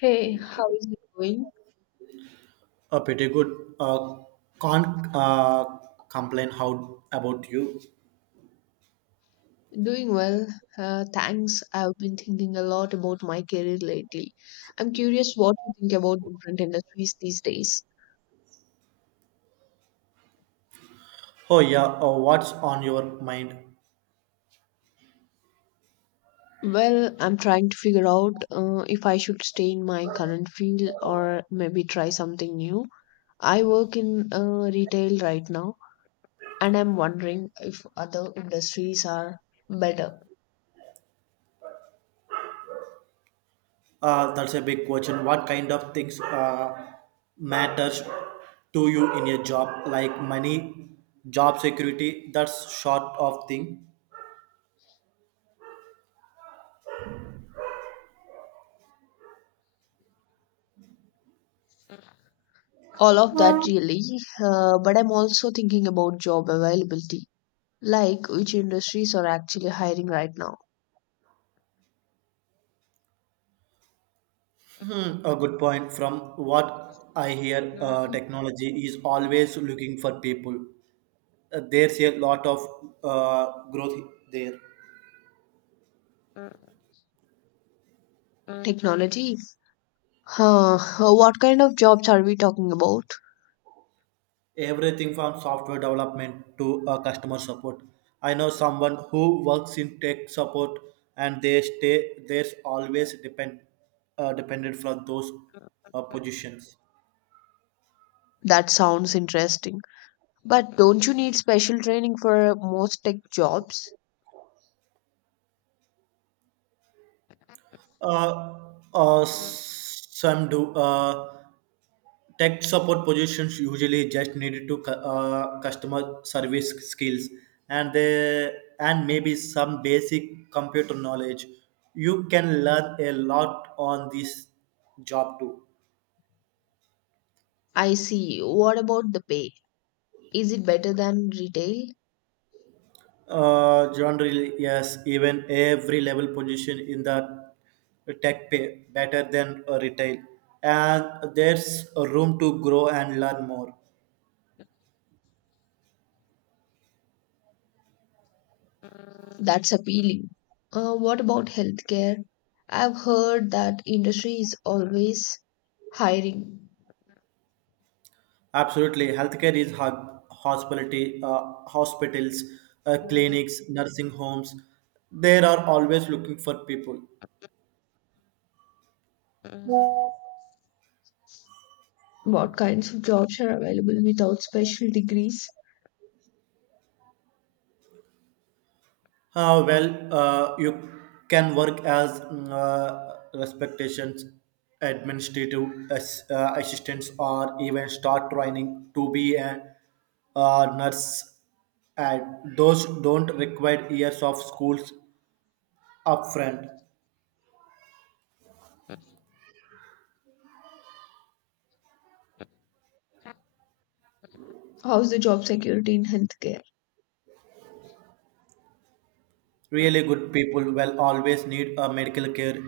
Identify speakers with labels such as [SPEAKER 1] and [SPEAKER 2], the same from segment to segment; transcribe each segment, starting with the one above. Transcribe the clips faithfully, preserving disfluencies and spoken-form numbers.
[SPEAKER 1] Hey, how is it going?
[SPEAKER 2] Uh, pretty good. Uh, can't uh, complain. How about you?
[SPEAKER 1] Doing well, uh, thanks. I've been thinking a lot about my career lately. I'm curious what you think about different industries these days.
[SPEAKER 2] Oh yeah. Uh, what's on your mind?
[SPEAKER 1] Well, I'm trying to figure out uh, if I should stay in my current field or maybe try something new. I work in uh, retail right now, and I'm wondering if other industries are better.
[SPEAKER 2] Uh, that's a big question. What kind of things uh, matters to you in your job? Like money, job security. That's sort of thing.
[SPEAKER 1] All of that really, uh, but I'm also thinking about job availability. Like which industries are actually hiring right now?
[SPEAKER 2] Hmm, a good point. From what I hear, uh, technology is always looking for people. Uh, there's a lot of uh, growth there.
[SPEAKER 1] Technology? Huh, huh, what kind of jobs are we talking about?
[SPEAKER 2] Everything from software development to uh, customer support. I know someone who works in tech support and they stay there's always depend uh, dependent from those uh, positions.
[SPEAKER 1] That sounds interesting. But don't you need special training for most tech jobs?
[SPEAKER 2] Uh, uh, some do, uh, tech support positions usually just needed to cu- uh, customer service skills and they and maybe some basic computer knowledge. You can learn a lot on this job too.
[SPEAKER 1] I see. What about the pay? Is it better than retail?
[SPEAKER 2] Uh, John really, yes, even every level position in the tech pay better than uh, retail. And there's a room to grow and learn more.
[SPEAKER 1] That's appealing. Uh, what about healthcare? I've heard that industry is always hiring.
[SPEAKER 2] Absolutely. Healthcare is ho- hospitality, uh, hospitals, uh, clinics, nursing homes. They are always looking for people.
[SPEAKER 1] What kinds of jobs are available without special degrees?
[SPEAKER 2] Uh, well, uh, you can work as mm, uh, respectations, administrative as, uh, assistants, or even start training to be a uh, nurse. And those don't require years of schools upfront.
[SPEAKER 1] How's the job security in healthcare?
[SPEAKER 2] Really good people will always need a medical care.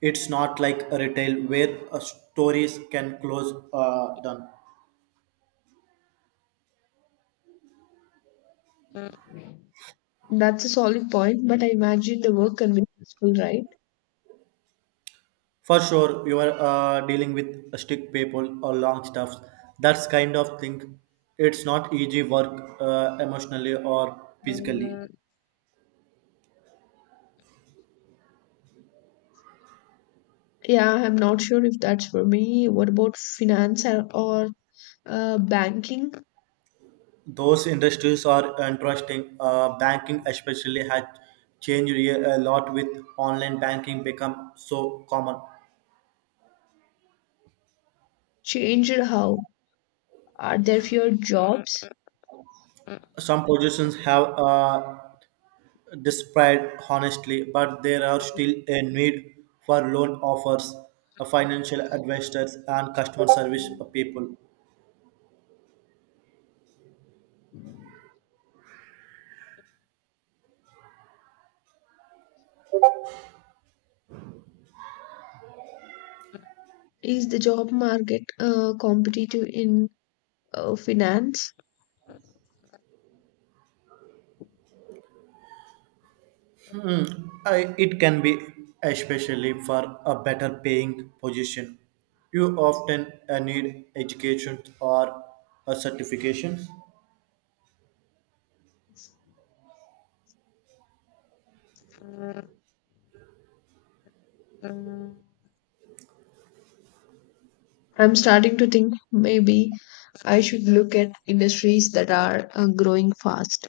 [SPEAKER 2] It's not like a retail where uh, stories can close uh, done.
[SPEAKER 1] That's a solid point, but I imagine the work can be stressful, right?
[SPEAKER 2] For sure, you are uh, dealing with stick people or long stuffs. That's kind of thing. It's not easy work uh, emotionally or physically.
[SPEAKER 1] Yeah, I'm not sure if that's for me. What about finance or or, uh, banking?
[SPEAKER 2] Those industries are interesting. Uh, banking especially has changed a a lot with online banking become so common.
[SPEAKER 1] Changed how? Are there fewer jobs?
[SPEAKER 2] Some positions have uh, described honestly, but there are still a need for loan offers, uh, financial advisors, and customer service people.
[SPEAKER 1] Is the job market uh, competitive in uh, finance?
[SPEAKER 2] I, it can be especially for a better paying position. You often uh, need education or a certification.
[SPEAKER 1] I'm starting to think maybe I should look at industries that are uh, growing fast.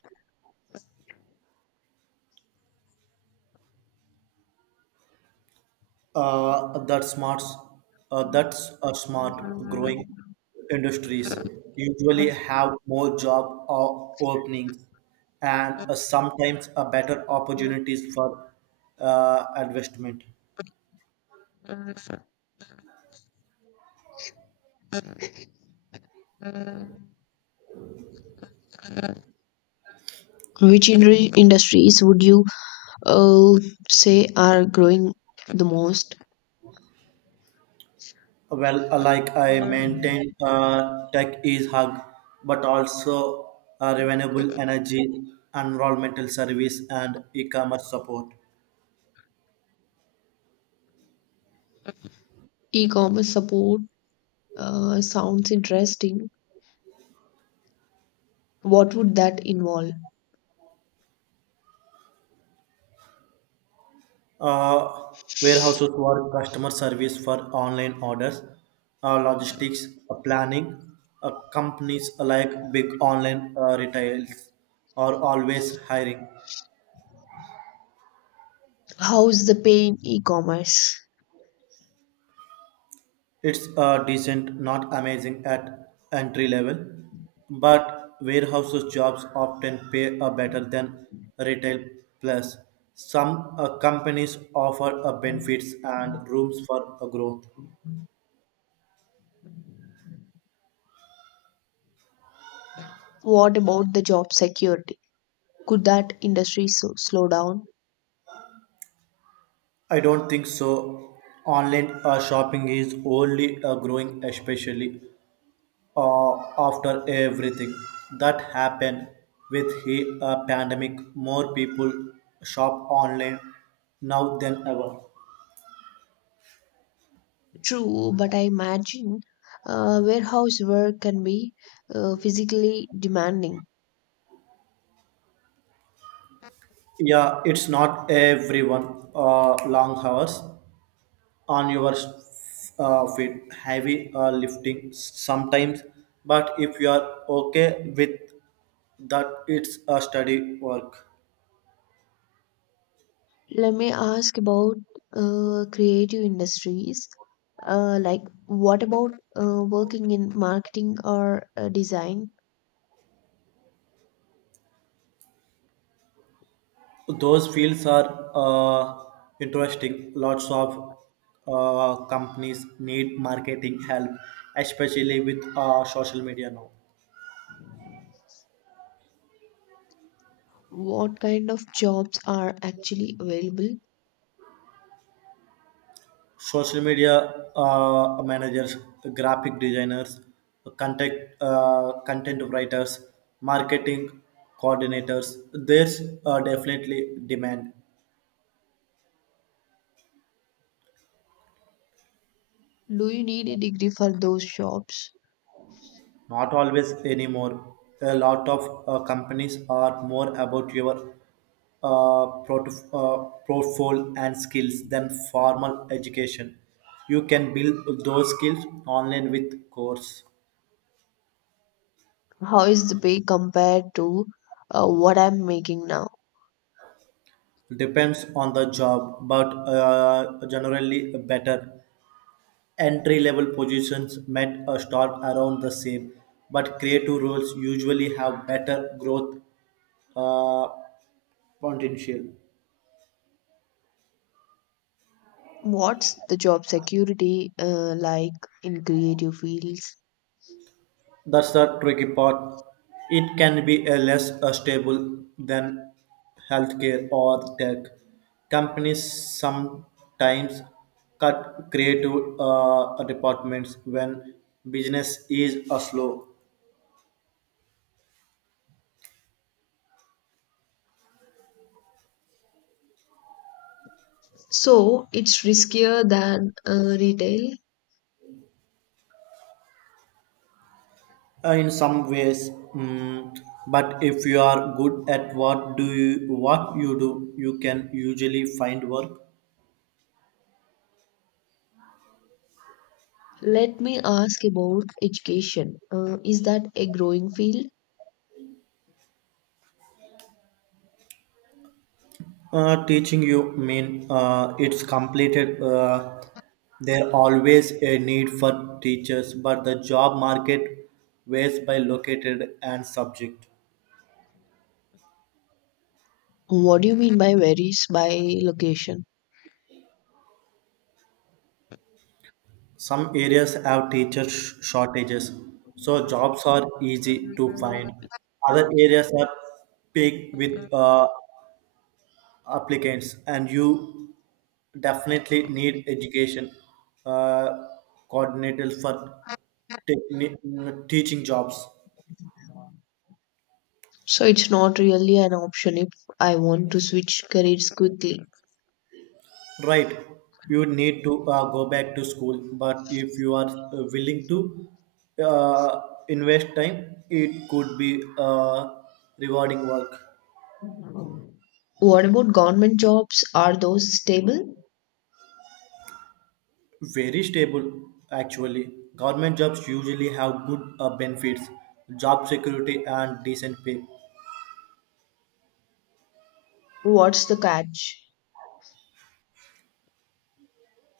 [SPEAKER 2] Uh, that smarts, uh, that's a smart growing industries usually have more job o- openings and uh, sometimes a better opportunities for uh, investment.
[SPEAKER 1] Which in- industries would you uh, say are growing the most?
[SPEAKER 2] Well, uh, like I maintain, uh, tech is hug, but also uh, renewable energy, environmental service, and e-commerce support.
[SPEAKER 1] E-commerce support uh, sounds interesting. What would that involve?
[SPEAKER 2] Uh, Warehouses for customer service for online orders, uh, logistics, uh, planning. Uh, companies like big online uh, retails are always hiring.
[SPEAKER 1] How is the pay in e-commerce?
[SPEAKER 2] It's uh, decent, not amazing at entry level, but warehouses jobs often pay a better than retail. Plus, some uh, companies offer uh, benefits and rooms for uh, growth.
[SPEAKER 1] What about the job security? Could that industry so- slow down?
[SPEAKER 2] I don't think so. Online uh, shopping is only uh, growing, especially uh, after everything that happened with the uh, pandemic. More people shop online now than ever.
[SPEAKER 1] True, but I imagine uh, warehouse work can be uh, physically demanding.
[SPEAKER 2] Yeah, it's not everyone. Uh, long hours on your uh, feet, heavy uh, lifting sometimes. But if you are okay with that, it's a study work.
[SPEAKER 1] Let me ask about uh, creative industries. Uh, like, what about uh, working in marketing or uh, design?
[SPEAKER 2] Those fields are uh, interesting. Lots of uh, companies need marketing help, especially with uh, social media now.
[SPEAKER 1] What kind of jobs are actually available?
[SPEAKER 2] Social media uh, managers, graphic designers, content uh, content writers, marketing coordinators. There's uh, definitely demand.
[SPEAKER 1] Do you need a degree for those jobs?
[SPEAKER 2] Not always anymore. A lot of uh, companies are more about your uh, prot- uh, portfolio and skills than formal education. You can build those skills online with course.
[SPEAKER 1] How is the pay compared to uh, what I'm making now?
[SPEAKER 2] Depends on the job, but uh, generally better. Entry level positions met a start around the same, but creative roles usually have better growth uh, potential.
[SPEAKER 1] What's the job security uh, like in creative fields?
[SPEAKER 2] That's the tricky part. It can be a less uh, stable than healthcare or tech. Companies sometimes cut creative uh, departments when business is uh, slow.
[SPEAKER 1] So, it's riskier than uh, retail.
[SPEAKER 2] Uh, in some ways, mm, but if you are good at what do you what you do, you can usually find work.
[SPEAKER 1] Let me ask about education. Uh, is that a growing field?
[SPEAKER 2] Uh, teaching you mean uh, it's completed. Uh, there always a need for teachers, but the job market varies by located and subject.
[SPEAKER 1] What do you mean by varies by location?
[SPEAKER 2] Some areas have teacher sh- shortages, so jobs are easy to find. Other areas are big with uh, applicants, and you definitely need education uh, coordinators for techni- mm, teaching jobs.
[SPEAKER 1] So it's not really an option if I want to switch careers quickly.
[SPEAKER 2] Right, you need to uh, go back to school, but if you are uh, willing to uh, invest time, it could be uh, rewarding work.
[SPEAKER 1] What about government jobs? Are those stable?
[SPEAKER 2] Very stable actually. Government jobs usually have good uh, benefits, job security, and decent pay.
[SPEAKER 1] What's the catch?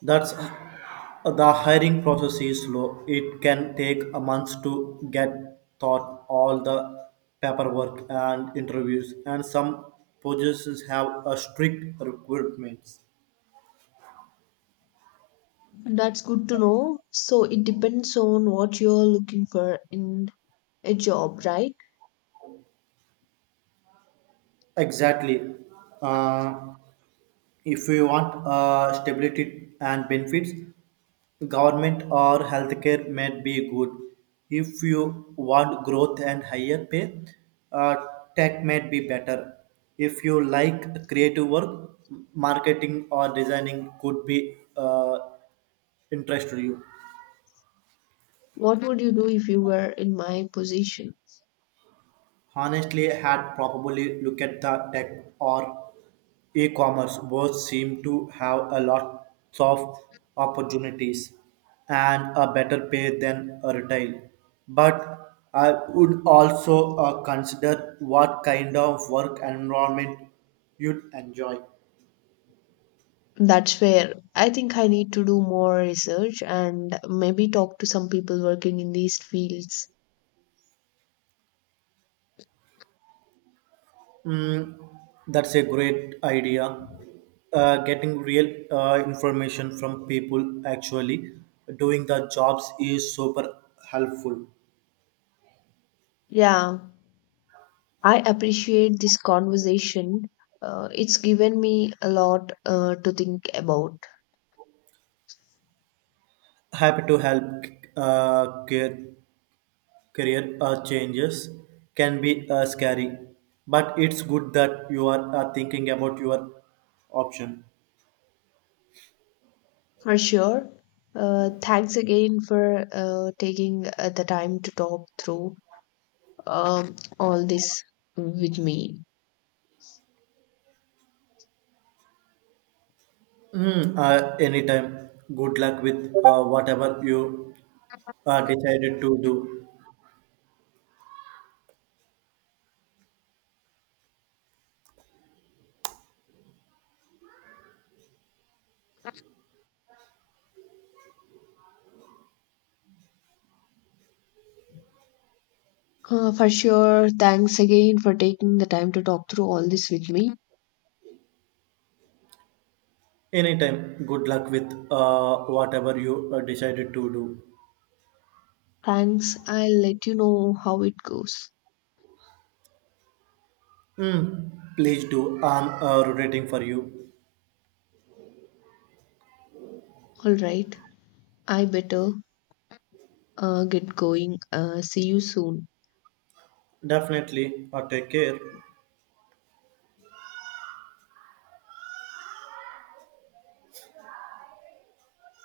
[SPEAKER 2] That's uh, the hiring process is slow. It can take a month to get thought all the paperwork and interviews, and some positions have a strict requirements.
[SPEAKER 1] That's good to know. So it depends on what you're looking for in a job, right?
[SPEAKER 2] Exactly. Uh, If we want uh, stability and benefits, government or healthcare may be good. If you want growth and higher pay, uh, tech may be better. If you like creative work, marketing or designing could be uh, interest to you.
[SPEAKER 1] What would you do if you were in my position?
[SPEAKER 2] Honestly, had probably look at the tech or e-commerce. Both seem to have a lot of opportunities and a better pay than a retail. But I would also uh, consider what kind of work environment you'd enjoy.
[SPEAKER 1] That's where I think I need to do more research and maybe talk to some people working in these fields.
[SPEAKER 2] Mm, that's a great idea. Uh, getting real uh, information from people actually doing the jobs is super helpful.
[SPEAKER 1] Yeah, I appreciate this conversation. Uh, it's given me a lot uh, to think about.
[SPEAKER 2] Happy to help. Uh, care, Career uh, changes can be uh, scary, but it's good that you are uh, thinking about your option.
[SPEAKER 1] For sure. Uh, thanks again for uh, taking uh, the time to talk through um, all this with me.
[SPEAKER 2] Mm, uh, anytime. Good luck with uh, whatever you uh, decided to do.
[SPEAKER 1] Uh, for sure. Thanks again for taking the time to talk through all this with me.
[SPEAKER 2] Anytime. Good luck with uh, whatever you uh, decided to do.
[SPEAKER 1] Thanks. I'll let you know how it goes.
[SPEAKER 2] Mm, Please do. I'm uh, rooting for you.
[SPEAKER 1] All right, I better uh, get going. Uh, see you soon.
[SPEAKER 2] Definitely. Uh, take care.